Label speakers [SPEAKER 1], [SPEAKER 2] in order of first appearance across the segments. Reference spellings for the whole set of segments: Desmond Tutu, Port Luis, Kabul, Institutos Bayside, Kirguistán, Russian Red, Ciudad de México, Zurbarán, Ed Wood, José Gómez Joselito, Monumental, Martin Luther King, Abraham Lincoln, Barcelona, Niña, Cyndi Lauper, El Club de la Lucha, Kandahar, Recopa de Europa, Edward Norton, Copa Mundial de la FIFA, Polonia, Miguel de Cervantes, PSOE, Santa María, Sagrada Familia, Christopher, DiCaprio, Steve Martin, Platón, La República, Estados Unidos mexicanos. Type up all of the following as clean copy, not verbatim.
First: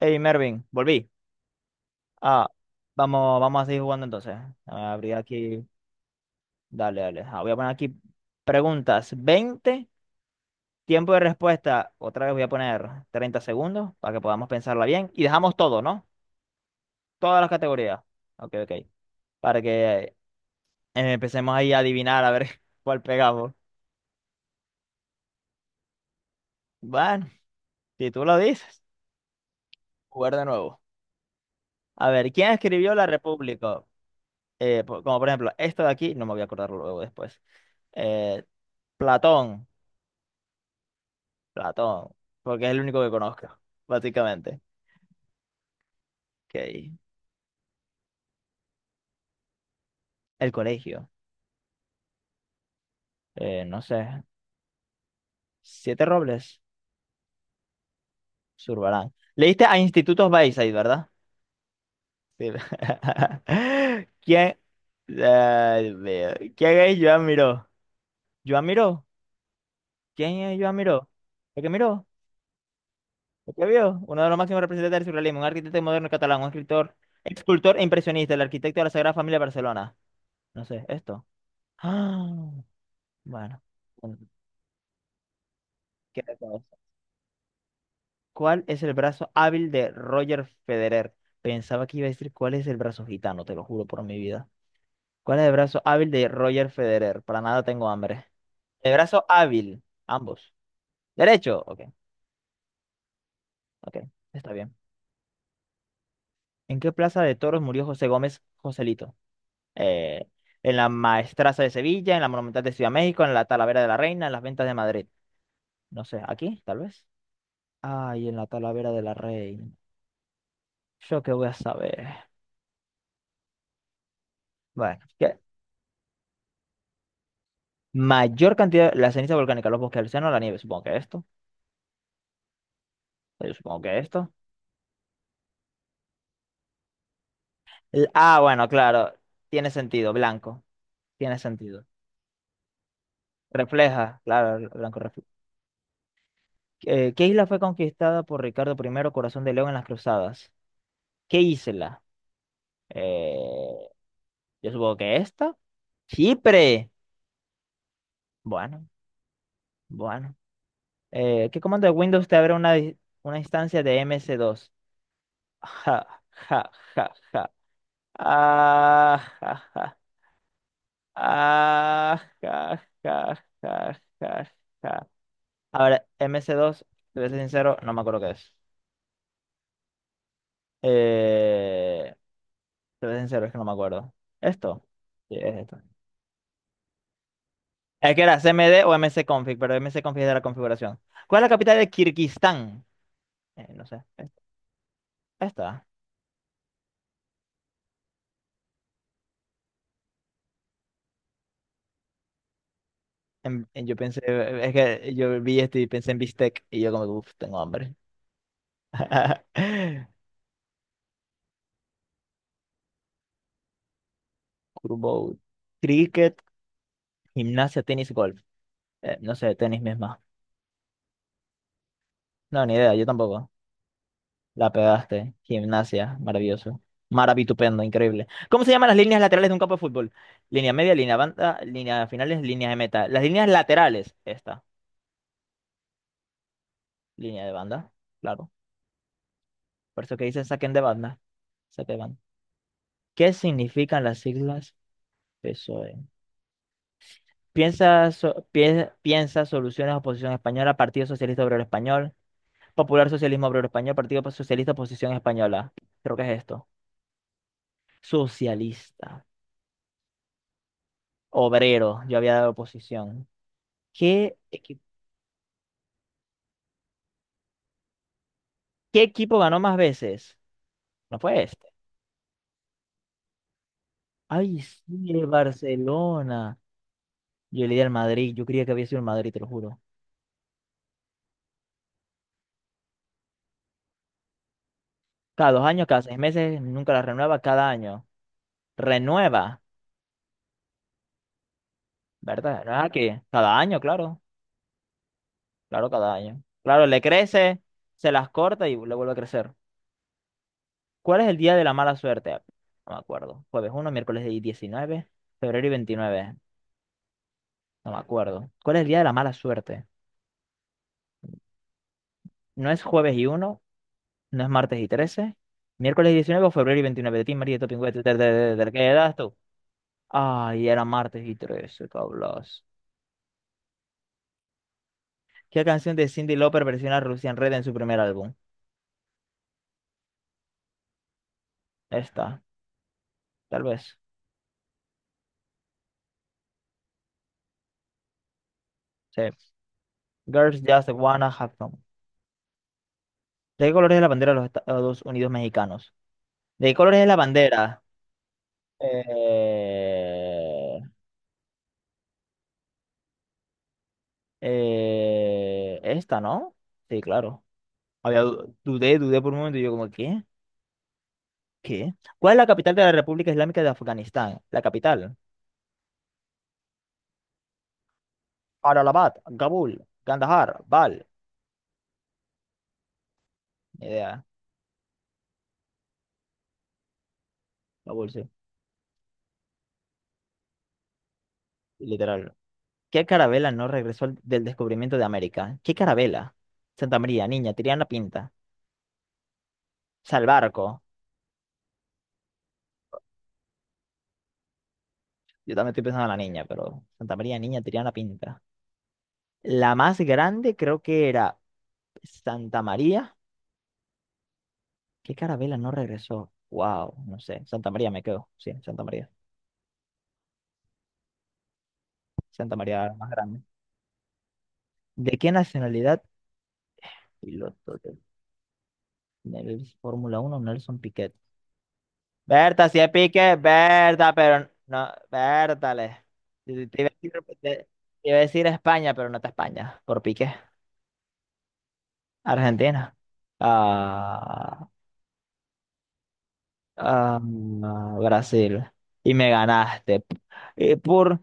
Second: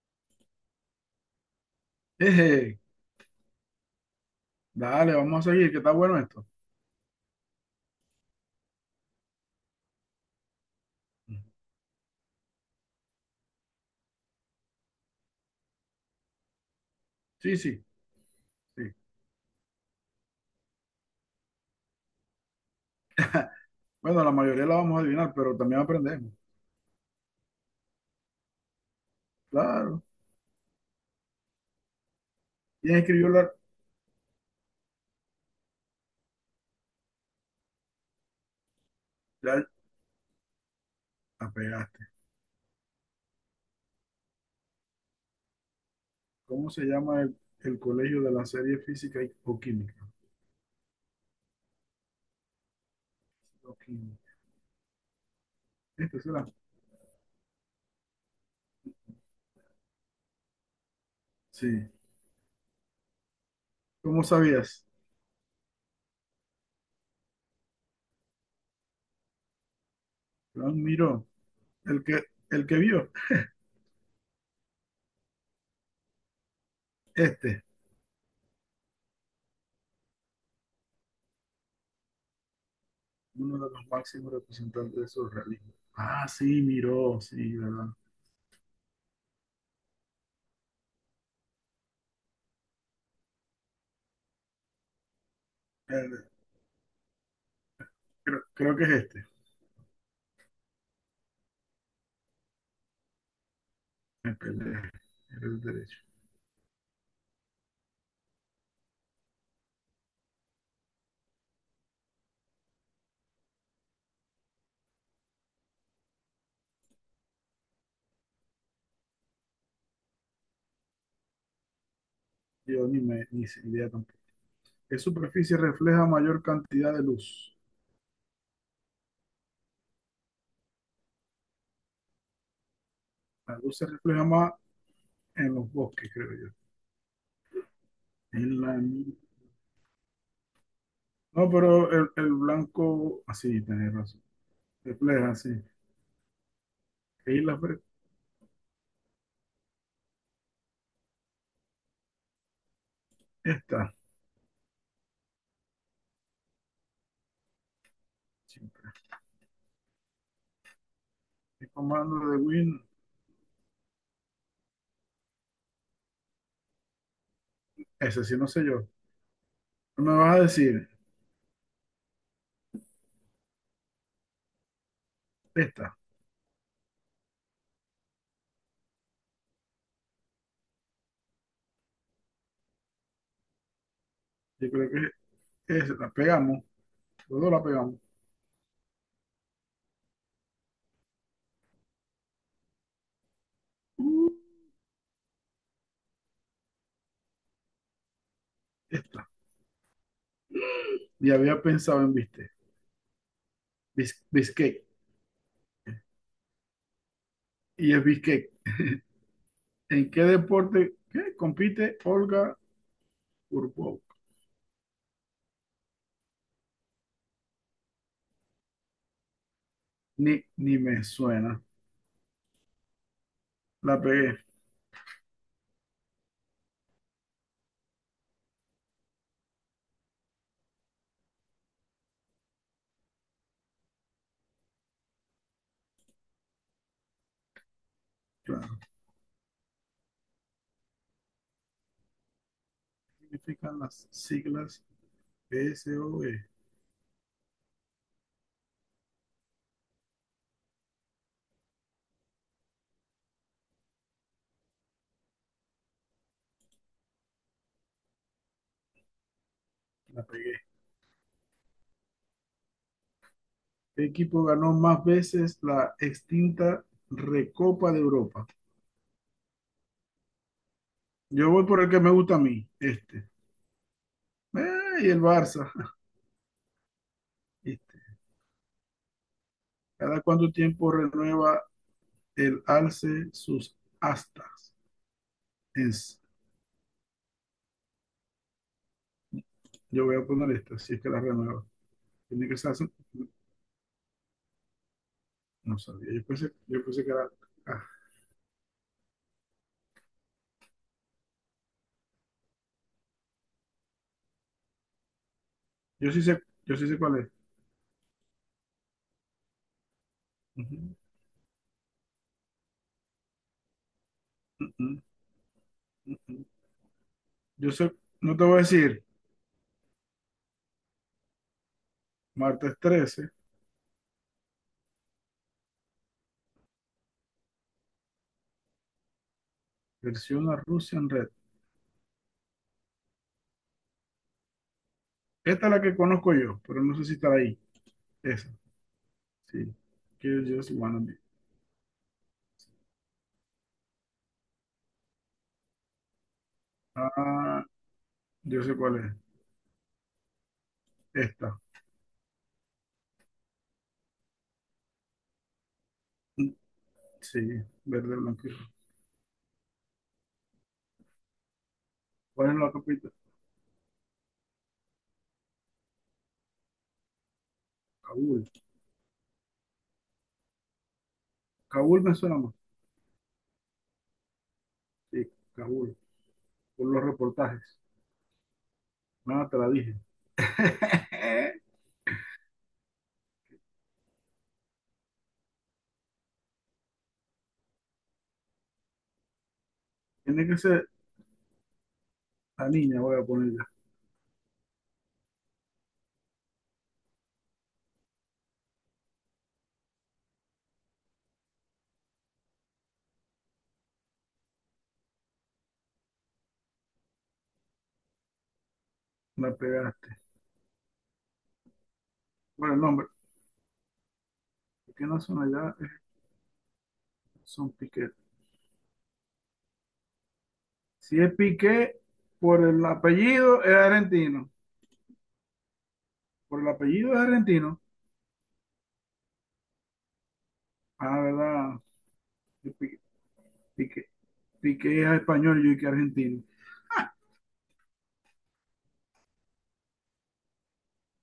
[SPEAKER 1] Hey Mervin, volví. Ah,
[SPEAKER 2] Eje,
[SPEAKER 1] vamos, vamos a seguir jugando entonces. Abrí
[SPEAKER 2] dale, vamos a
[SPEAKER 1] aquí.
[SPEAKER 2] seguir, que está bueno esto.
[SPEAKER 1] Dale, dale. Ah, voy a poner aquí preguntas, 20 tiempo de respuesta. Otra vez voy a poner 30 segundos para que podamos pensarla bien. Y dejamos todo, ¿no? Todas las
[SPEAKER 2] Sí, sí,
[SPEAKER 1] categorías. Ok, ok.
[SPEAKER 2] sí.
[SPEAKER 1] Para que eh, empecemos ahí a adivinar a ver cuál pegamos.
[SPEAKER 2] Bueno, la mayoría la vamos a adivinar, pero también aprendemos.
[SPEAKER 1] Bueno, si tú lo dices,
[SPEAKER 2] Claro.
[SPEAKER 1] jugar de nuevo. A ver, ¿quién escribió
[SPEAKER 2] ¿Quién
[SPEAKER 1] La
[SPEAKER 2] escribió la...
[SPEAKER 1] República? Como por ejemplo, esto de aquí, no me voy a acordar luego después. Eh,
[SPEAKER 2] Ya
[SPEAKER 1] Platón.
[SPEAKER 2] la pegaste.
[SPEAKER 1] Ratón, porque es el único que conozco, básicamente.
[SPEAKER 2] ¿Cómo se
[SPEAKER 1] Ok.
[SPEAKER 2] llama el colegio de la serie física o química?
[SPEAKER 1] El colegio,
[SPEAKER 2] O
[SPEAKER 1] no sé.
[SPEAKER 2] química.
[SPEAKER 1] Siete
[SPEAKER 2] ¿Este será?
[SPEAKER 1] Robles, Zurbarán. Leíste a Institutos Bayside, ¿verdad?
[SPEAKER 2] Sí.
[SPEAKER 1] Sí.
[SPEAKER 2] ¿Cómo
[SPEAKER 1] ¿Quién?
[SPEAKER 2] sabías?
[SPEAKER 1] Ay, Dios mío. ¿Quién es Joan Miró? ¿Joan Miró? ¿Quién es Joan
[SPEAKER 2] Juan
[SPEAKER 1] Miró?
[SPEAKER 2] Miró.
[SPEAKER 1] ¿El que
[SPEAKER 2] El
[SPEAKER 1] miró?
[SPEAKER 2] que, el que vio.
[SPEAKER 1] ¿El que vio? Uno de los máximos representantes del surrealismo, un arquitecto moderno catalán, un escritor,
[SPEAKER 2] Este.
[SPEAKER 1] escultor e impresionista, el arquitecto de la Sagrada Familia de Barcelona. No sé, esto. Ah,
[SPEAKER 2] Uno
[SPEAKER 1] bueno.
[SPEAKER 2] de los máximos representantes del surrealismo.
[SPEAKER 1] ¿Qué
[SPEAKER 2] Ah, sí,
[SPEAKER 1] tal?
[SPEAKER 2] Miró. Sí, ¿verdad?
[SPEAKER 1] ¿Cuál es el brazo hábil de Roger Federer? Pensaba que iba a decir cuál es el brazo gitano, te lo juro por mi vida. ¿Cuál es el brazo hábil
[SPEAKER 2] El-
[SPEAKER 1] de Roger Federer? Para nada tengo hambre.
[SPEAKER 2] creo que es
[SPEAKER 1] El brazo
[SPEAKER 2] este.
[SPEAKER 1] hábil, ambos. Derecho, ok, ok,
[SPEAKER 2] Me
[SPEAKER 1] está bien.
[SPEAKER 2] peleé. Era el derecho.
[SPEAKER 1] ¿En qué plaza de toros murió José Gómez Joselito? Eh, en la Maestraza de Sevilla, en la Monumental de Ciudad de México, en la Talavera de la Reina, en las Ventas de Madrid. No sé, aquí, tal vez. Ay, en la Talavera de la Reina. Yo qué voy a saber.
[SPEAKER 2] Yo ni, me, Ni idea tampoco. ¿Qué
[SPEAKER 1] Bueno, ¿qué?
[SPEAKER 2] superficie refleja mayor cantidad de luz?
[SPEAKER 1] Mayor cantidad, la ceniza volcánica, los bosques, el océano, la nieve. Supongo que esto. Yo
[SPEAKER 2] La luz
[SPEAKER 1] supongo
[SPEAKER 2] se
[SPEAKER 1] que
[SPEAKER 2] refleja
[SPEAKER 1] esto.
[SPEAKER 2] más en los bosques, creo yo.
[SPEAKER 1] El- ah,
[SPEAKER 2] En
[SPEAKER 1] bueno,
[SPEAKER 2] la-
[SPEAKER 1] claro. Tiene sentido, blanco. Tiene
[SPEAKER 2] No,
[SPEAKER 1] sentido.
[SPEAKER 2] pero el blanco, así, tenés
[SPEAKER 1] Refleja,
[SPEAKER 2] razón.
[SPEAKER 1] claro, el blanco refleja.
[SPEAKER 2] Refleja, así.
[SPEAKER 1] ¿Qué
[SPEAKER 2] ¿Qué
[SPEAKER 1] isla
[SPEAKER 2] isla
[SPEAKER 1] fue
[SPEAKER 2] fue
[SPEAKER 1] conquistada por Ricardo I, Corazón de León en las Cruzadas? ¿Qué isla? Eh,
[SPEAKER 2] esta?
[SPEAKER 1] yo supongo que esta. Chipre.
[SPEAKER 2] Siempre.
[SPEAKER 1] Bueno, bueno. ¿Qué
[SPEAKER 2] El
[SPEAKER 1] comando de
[SPEAKER 2] comando
[SPEAKER 1] Windows te
[SPEAKER 2] de
[SPEAKER 1] abre
[SPEAKER 2] Win,
[SPEAKER 1] una instancia de ms dos Ja, ja, ja, ja.
[SPEAKER 2] ese sí, no sé yo.
[SPEAKER 1] Ah, ja, ja.
[SPEAKER 2] No me vas a decir
[SPEAKER 1] Ah, ja, ja, ja, ja, ja. A
[SPEAKER 2] esta.
[SPEAKER 1] ver, mc dos te voy a ser sincero, no me acuerdo qué es. Eh, Te voy a ser sincero, es que no me acuerdo.
[SPEAKER 2] Yo
[SPEAKER 1] ¿Esto?
[SPEAKER 2] creo
[SPEAKER 1] Sí, es
[SPEAKER 2] que
[SPEAKER 1] esto.
[SPEAKER 2] es, la pegamos. Los dos la pegamos.
[SPEAKER 1] Es que era CMD o M C config pero M C config es de la configuración. ¿Cuál es la capital de Kirguistán? No sé. Esta.
[SPEAKER 2] Esta. Y había pensado en viste.
[SPEAKER 1] En- yo pensé, es
[SPEAKER 2] Biscay.
[SPEAKER 1] que yo vi esto y pensé en bistec y yo como, uff, tengo hambre.
[SPEAKER 2] Y es Biscay. ¿En qué deporte compite Olga Curvo?
[SPEAKER 1] Kurbo, cricket, gimnasia, tenis, golf. No sé, tenis misma.
[SPEAKER 2] Ni me suena.
[SPEAKER 1] No, ni idea, yo tampoco.
[SPEAKER 2] La pegué,
[SPEAKER 1] La pegaste. Gimnasia, maravilloso. Maravitupendo, increíble. ¿Cómo se llaman las líneas laterales de un campo de fútbol? Línea media, línea banda, línea finales, línea de meta. Las líneas laterales, esta. Línea de banda, claro.
[SPEAKER 2] claro.
[SPEAKER 1] Por eso que dicen saquen de banda. Saque de banda.
[SPEAKER 2] ¿Qué
[SPEAKER 1] ¿Qué
[SPEAKER 2] significan
[SPEAKER 1] significan
[SPEAKER 2] las
[SPEAKER 1] las siglas
[SPEAKER 2] siglas P
[SPEAKER 1] PSOE?
[SPEAKER 2] S O E.
[SPEAKER 1] Piensa, so- pie- piensa soluciones oposición española, Partido Socialista Obrero Español, Popular Socialismo Obrero Español, Partido Socialista Oposición Española. Creo que es esto. Socialista.
[SPEAKER 2] La pegué.
[SPEAKER 1] Obrero, yo había dado oposición.
[SPEAKER 2] ¿Qué
[SPEAKER 1] ¿Qué,
[SPEAKER 2] equipo ganó
[SPEAKER 1] equi-
[SPEAKER 2] más veces la extinta Recopa de Europa?
[SPEAKER 1] Qué equipo ganó más veces? No fue
[SPEAKER 2] Yo voy
[SPEAKER 1] este.
[SPEAKER 2] por el que me gusta a mí, este.
[SPEAKER 1] Ay,
[SPEAKER 2] Eh,
[SPEAKER 1] sí,
[SPEAKER 2] y el
[SPEAKER 1] el
[SPEAKER 2] Barça,
[SPEAKER 1] Barcelona. Yo le di al
[SPEAKER 2] este.
[SPEAKER 1] Madrid, yo creía que había sido el Madrid, te lo juro.
[SPEAKER 2] ¿Cada cuánto tiempo renueva el alce sus astas?
[SPEAKER 1] Cada 2 años, cada seis
[SPEAKER 2] Es-
[SPEAKER 1] meses, nunca la renueva, cada año. Renueva,
[SPEAKER 2] yo voy a poner esta, si es que la renueva. Tiene que
[SPEAKER 1] ¿verdad?
[SPEAKER 2] ser
[SPEAKER 1] No es
[SPEAKER 2] así.
[SPEAKER 1] aquí. Cada año, claro.
[SPEAKER 2] No
[SPEAKER 1] Claro,
[SPEAKER 2] sabía.
[SPEAKER 1] cada año.
[SPEAKER 2] Yo
[SPEAKER 1] Claro, le
[SPEAKER 2] pensé que era.
[SPEAKER 1] crece,
[SPEAKER 2] Ah,
[SPEAKER 1] se las corta y le vuelve a crecer. ¿Cuál es el día de la mala suerte? No me acuerdo. jueves 1 miércoles 19 febrero y 29.
[SPEAKER 2] yo sí sé cuál es.
[SPEAKER 1] No me acuerdo. ¿Cuál es el día de la mala suerte?
[SPEAKER 2] Ujú.
[SPEAKER 1] No es jueves y 1, no es
[SPEAKER 2] Mm,
[SPEAKER 1] martes y
[SPEAKER 2] mm.
[SPEAKER 1] trece, miércoles y
[SPEAKER 2] Ujú.
[SPEAKER 1] diecinueve o febrero y 29. De ti, María, de
[SPEAKER 2] Yo
[SPEAKER 1] Topingüe,
[SPEAKER 2] sé, no te voy a
[SPEAKER 1] ¿qué
[SPEAKER 2] decir,
[SPEAKER 1] edad tú? Ay, era martes y 13, cablas.
[SPEAKER 2] martes 13.
[SPEAKER 1] ¿Qué canción de Cyndi Lauper versiona Russian Red en su primer álbum?
[SPEAKER 2] Versión a Russian Red.
[SPEAKER 1] Esta, tal vez.
[SPEAKER 2] Esta es la que conozco yo, pero no sé si está ahí. Esa,
[SPEAKER 1] Sí.
[SPEAKER 2] sí. Kill
[SPEAKER 1] Girls
[SPEAKER 2] Just
[SPEAKER 1] Just
[SPEAKER 2] Wanna Be.
[SPEAKER 1] Wanna Have Fun. ¿De qué colores es la bandera de los Estados Unidos mexicanos? ¿De qué colores es la
[SPEAKER 2] Ah,
[SPEAKER 1] bandera?
[SPEAKER 2] yo sé cuál
[SPEAKER 1] Eh,
[SPEAKER 2] es. Esta,
[SPEAKER 1] Esta, ¿no? Sí,
[SPEAKER 2] sí,
[SPEAKER 1] claro.
[SPEAKER 2] verde,
[SPEAKER 1] Había,
[SPEAKER 2] blanco y rojo.
[SPEAKER 1] dudé, dudé por un momento y yo como, ¿qué? ¿Qué? ¿Cuál es la
[SPEAKER 2] ¿Cuál es la
[SPEAKER 1] capital de la
[SPEAKER 2] capital?
[SPEAKER 1] República Islámica de Afganistán? La capital.
[SPEAKER 2] Kabul.
[SPEAKER 1] Allahabad, Kabul, Kandahar, Bal.
[SPEAKER 2] Kabul me suena más.
[SPEAKER 1] Ni idea.
[SPEAKER 2] Sí, Kabul, por los reportajes.
[SPEAKER 1] Kabul, sí.
[SPEAKER 2] Nada, te la dije.
[SPEAKER 1] Literal. ¿Qué carabela no regresó al- del descubrimiento de América? ¿Qué carabela? Santa María, niña, Tiriana Pinta. O sea, el
[SPEAKER 2] Tiene que
[SPEAKER 1] barco.
[SPEAKER 2] ser la niña, voy a ponerla.
[SPEAKER 1] Yo también estoy pensando en la niña, pero Santa María, niña, Tiriana Pinta. La más grande creo que era Santa María. ¿Qué carabela no regresó? Wow, no sé. Santa María me quedo. Sí, Santa María.
[SPEAKER 2] La pegaste.
[SPEAKER 1] Santa
[SPEAKER 2] Bueno,
[SPEAKER 1] María
[SPEAKER 2] el
[SPEAKER 1] era la
[SPEAKER 2] nombre.
[SPEAKER 1] más grande.
[SPEAKER 2] ¿Por qué
[SPEAKER 1] ¿De
[SPEAKER 2] no
[SPEAKER 1] qué
[SPEAKER 2] son allá?
[SPEAKER 1] nacionalidad?
[SPEAKER 2] Son
[SPEAKER 1] Piloto
[SPEAKER 2] Piquet.
[SPEAKER 1] del Fórmula 1 Nelson Piquet.
[SPEAKER 2] Si es Piqué, por
[SPEAKER 1] Berta, si
[SPEAKER 2] el
[SPEAKER 1] es Piquet,
[SPEAKER 2] apellido es
[SPEAKER 1] Berta, pero
[SPEAKER 2] argentino.
[SPEAKER 1] no, Berta, le-
[SPEAKER 2] Por
[SPEAKER 1] Te
[SPEAKER 2] el
[SPEAKER 1] te iba a decir,
[SPEAKER 2] apellido es
[SPEAKER 1] te-
[SPEAKER 2] argentino.
[SPEAKER 1] te iba a decir España, pero no está España, por Piquet.
[SPEAKER 2] Ah, verdad. es
[SPEAKER 1] Argentina.
[SPEAKER 2] Pi- Piqué,
[SPEAKER 1] Ah,
[SPEAKER 2] Piqué es español, yo y que argentino.
[SPEAKER 1] ah, Brasil. Y me ganaste. Y por,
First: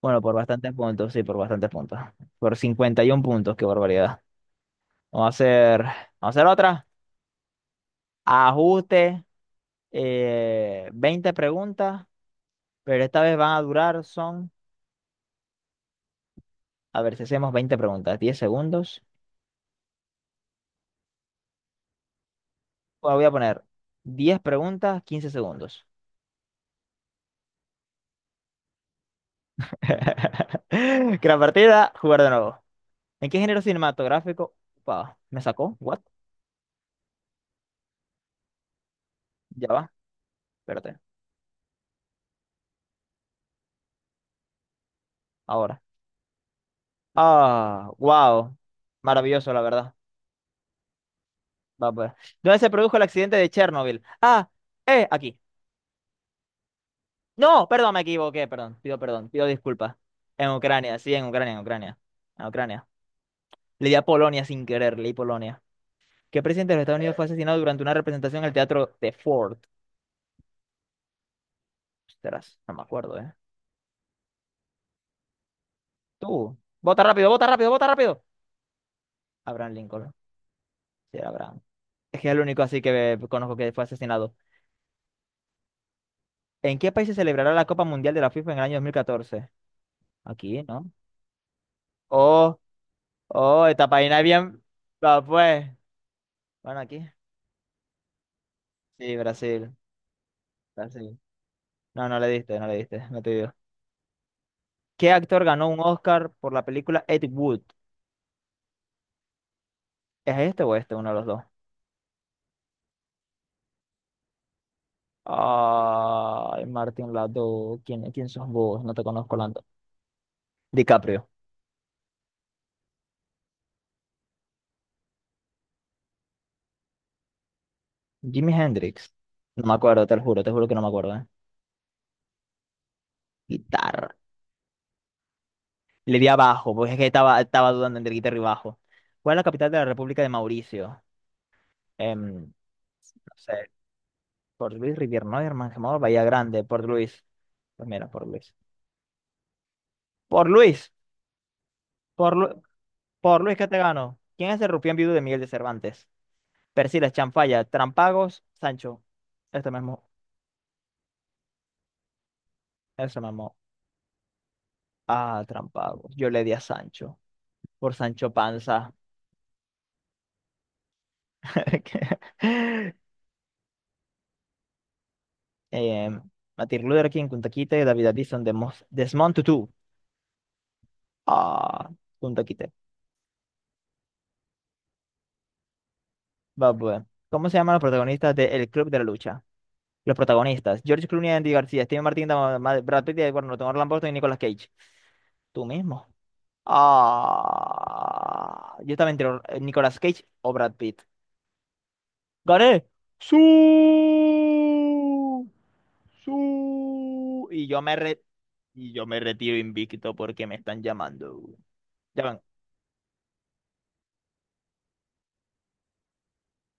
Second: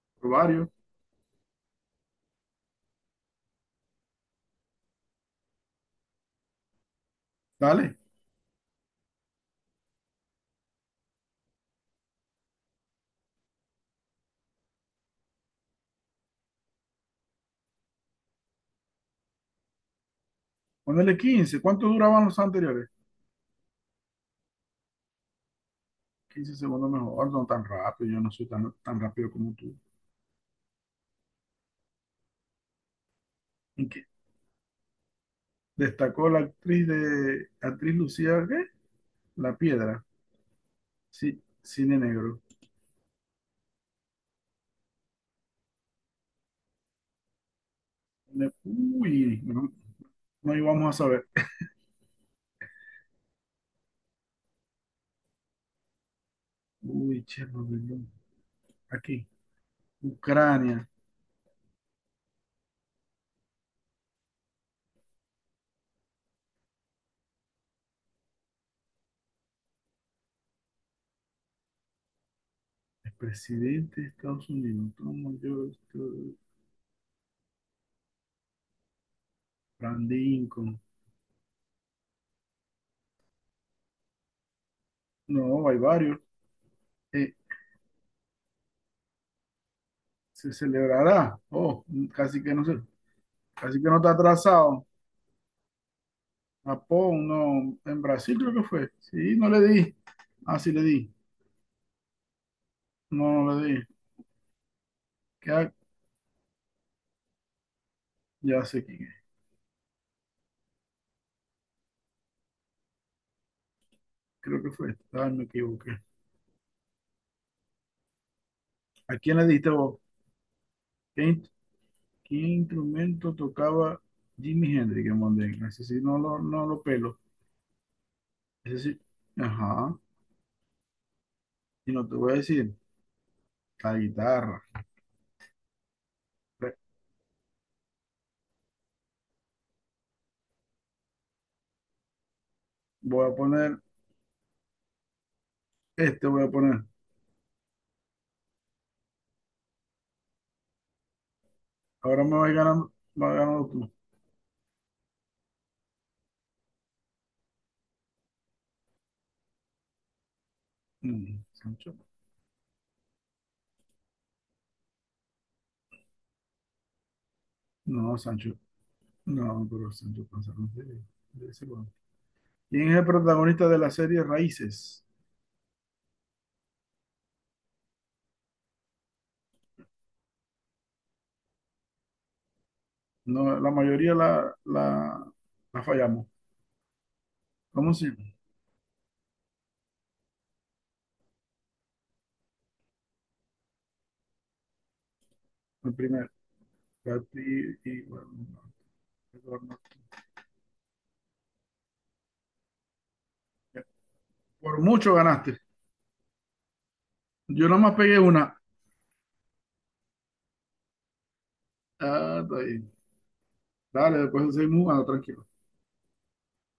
[SPEAKER 1] bueno,
[SPEAKER 2] Por
[SPEAKER 1] por
[SPEAKER 2] varios.
[SPEAKER 1] bastantes puntos, sí, por bastantes puntos. Por 51 puntos, qué barbaridad. Vamos a hacer otra.
[SPEAKER 2] Dale.
[SPEAKER 1] Ajuste, 20 preguntas, pero esta vez van a durar, son... A ver si hacemos 20 preguntas, 10 segundos.
[SPEAKER 2] Ponele 15. ¿Cuánto duraban los anteriores?
[SPEAKER 1] Bueno, voy a poner 10 preguntas, 15 segundos.
[SPEAKER 2] 15 segundos mejor. No tan rápido, yo no soy tan rápido como tú.
[SPEAKER 1] Gran partida, jugar de nuevo. ¿En qué género
[SPEAKER 2] ¿En qué?
[SPEAKER 1] cinematográfico? Upa, me sacó. ¿What?
[SPEAKER 2] Destacó la actriz de actriz Lucía, ¿qué? La
[SPEAKER 1] Ya va,
[SPEAKER 2] Piedra.
[SPEAKER 1] espérate.
[SPEAKER 2] Sí, cine negro.
[SPEAKER 1] Ahora. Ah, wow.
[SPEAKER 2] Uy,
[SPEAKER 1] Maravilloso, la
[SPEAKER 2] no,
[SPEAKER 1] verdad.
[SPEAKER 2] no íbamos a saber.
[SPEAKER 1] Va, pues. ¿Dónde se produjo el accidente de Chernobyl? Ah, aquí.
[SPEAKER 2] Uy,
[SPEAKER 1] No,
[SPEAKER 2] Chernobyl.
[SPEAKER 1] perdón, me equivoqué, perdón. Pido
[SPEAKER 2] Aquí.
[SPEAKER 1] perdón, pido disculpas. En
[SPEAKER 2] Ucrania.
[SPEAKER 1] Ucrania, sí, en Ucrania, en Ucrania. En Ucrania. Le di a Polonia sin querer, leí Polonia. ¿Qué presidente de los Estados Unidos fue asesinado durante una representación en el teatro de Ford? Ostras, no me
[SPEAKER 2] El
[SPEAKER 1] acuerdo, ¿eh?
[SPEAKER 2] presidente de Estados Unidos, Thomas George.
[SPEAKER 1] Tú. Vota rápido, vota rápido, vota rápido. Abraham
[SPEAKER 2] Abraham
[SPEAKER 1] Lincoln.
[SPEAKER 2] Lincoln.
[SPEAKER 1] Sí, era Abraham. Es que es el único así que conozco que fue asesinado.
[SPEAKER 2] No, hay varios.
[SPEAKER 1] ¿En qué país se
[SPEAKER 2] Eh,
[SPEAKER 1] celebrará la Copa Mundial de la FIFA en el año 2014?
[SPEAKER 2] se
[SPEAKER 1] Aquí, ¿no?
[SPEAKER 2] celebrará. Oh, casi que
[SPEAKER 1] Oh,
[SPEAKER 2] no sé,
[SPEAKER 1] oh,
[SPEAKER 2] casi
[SPEAKER 1] esta
[SPEAKER 2] que no está
[SPEAKER 1] página es bien.
[SPEAKER 2] atrasado.
[SPEAKER 1] Va, pues. Bueno, aquí.
[SPEAKER 2] Japón, no. En Brasil creo que fue.
[SPEAKER 1] Sí,
[SPEAKER 2] Sí, no le
[SPEAKER 1] Brasil.
[SPEAKER 2] di. Ah, sí le di.
[SPEAKER 1] Brasil. No, no le diste, no le diste. No
[SPEAKER 2] No,
[SPEAKER 1] te dio.
[SPEAKER 2] no le di.
[SPEAKER 1] ¿Qué actor
[SPEAKER 2] ¿Qué
[SPEAKER 1] ganó
[SPEAKER 2] ha-
[SPEAKER 1] un Oscar por la película Ed Wood?
[SPEAKER 2] Ya sé quién es.
[SPEAKER 1] ¿Es este o este? Uno de los dos.
[SPEAKER 2] Creo que fue. Ah, me equivoqué.
[SPEAKER 1] Ay, Martin Lado, ¿quién, quién sos vos? No te
[SPEAKER 2] ¿A
[SPEAKER 1] conozco,
[SPEAKER 2] quién le
[SPEAKER 1] Lando.
[SPEAKER 2] diste vos? ¿Qué,
[SPEAKER 1] DiCaprio.
[SPEAKER 2] in- ¿Qué instrumento tocaba Jimi Hendrix en Mondstadt? Ese sí no lo pelo.
[SPEAKER 1] Jimi
[SPEAKER 2] Ese sí.
[SPEAKER 1] Hendrix. No me
[SPEAKER 2] Ajá.
[SPEAKER 1] acuerdo, te lo juro, te juro que no me acuerdo, ¿eh?
[SPEAKER 2] Y no te voy a decir. La
[SPEAKER 1] Guitarra.
[SPEAKER 2] guitarra.
[SPEAKER 1] Le di abajo,
[SPEAKER 2] Ve,
[SPEAKER 1] porque es que estaba dudando entre guitarra y bajo. ¿Cuál es la capital de la República de Mauricio? No
[SPEAKER 2] voy a
[SPEAKER 1] sé,
[SPEAKER 2] poner,
[SPEAKER 1] Port Luis, Rivière Mangemor, Bahía
[SPEAKER 2] este voy a
[SPEAKER 1] Grande, Port
[SPEAKER 2] poner.
[SPEAKER 1] Luis. Pues mira, Port Luis. Por Luis,
[SPEAKER 2] Ahora
[SPEAKER 1] por,
[SPEAKER 2] me vas
[SPEAKER 1] Lu-
[SPEAKER 2] ganando, va
[SPEAKER 1] por Luis
[SPEAKER 2] ganando
[SPEAKER 1] qué te
[SPEAKER 2] tú.
[SPEAKER 1] gano. ¿Quién es el rufián viudo de Miguel de Cervantes? Persiles, Chanfalla, Trampagos, Sancho. Este mismo,
[SPEAKER 2] Mm, Sancho.
[SPEAKER 1] ese mismo. Ah, trampado. Yo le di a Sancho, por
[SPEAKER 2] No,
[SPEAKER 1] Sancho
[SPEAKER 2] Sancho.
[SPEAKER 1] Panza.
[SPEAKER 2] No, pero Sancho Panza no es de ese juego. ¿Quién
[SPEAKER 1] Que-
[SPEAKER 2] es el protagonista de la serie Raíces?
[SPEAKER 1] Eh, Martin Luther King, kun takite, David Addison, Demos- Desmond Tutu. Ah, kun takite.
[SPEAKER 2] No, la mayoría la fallamos.
[SPEAKER 1] Va, pues. ¿Cómo se llaman los
[SPEAKER 2] ¿Cómo se
[SPEAKER 1] protagonistas
[SPEAKER 2] llama?
[SPEAKER 1] de El Club de la Lucha? Los protagonistas. George Clooney, Andy García, Steve Martin, Dama- Ma- Brad Pitt, Edward Norton, Orlando Burton y Nicolas Cage. Tú
[SPEAKER 2] El
[SPEAKER 1] mismo.
[SPEAKER 2] primero. Katy y, bueno,
[SPEAKER 1] Ah,
[SPEAKER 2] no,
[SPEAKER 1] yo estaba entre Or-
[SPEAKER 2] Eduardo.
[SPEAKER 1] Nicolas Cage o Brad Pitt. ¡Gané! ¡Sí!
[SPEAKER 2] Por mucho ganaste.
[SPEAKER 1] Su- Y
[SPEAKER 2] Yo
[SPEAKER 1] yo
[SPEAKER 2] nomás
[SPEAKER 1] me
[SPEAKER 2] pegué
[SPEAKER 1] re-
[SPEAKER 2] una.
[SPEAKER 1] y yo me retiro invicto porque me están llamando. Ya
[SPEAKER 2] Ah,
[SPEAKER 1] van.
[SPEAKER 2] está bien. Dale, después seguimos jugando, tranquilo.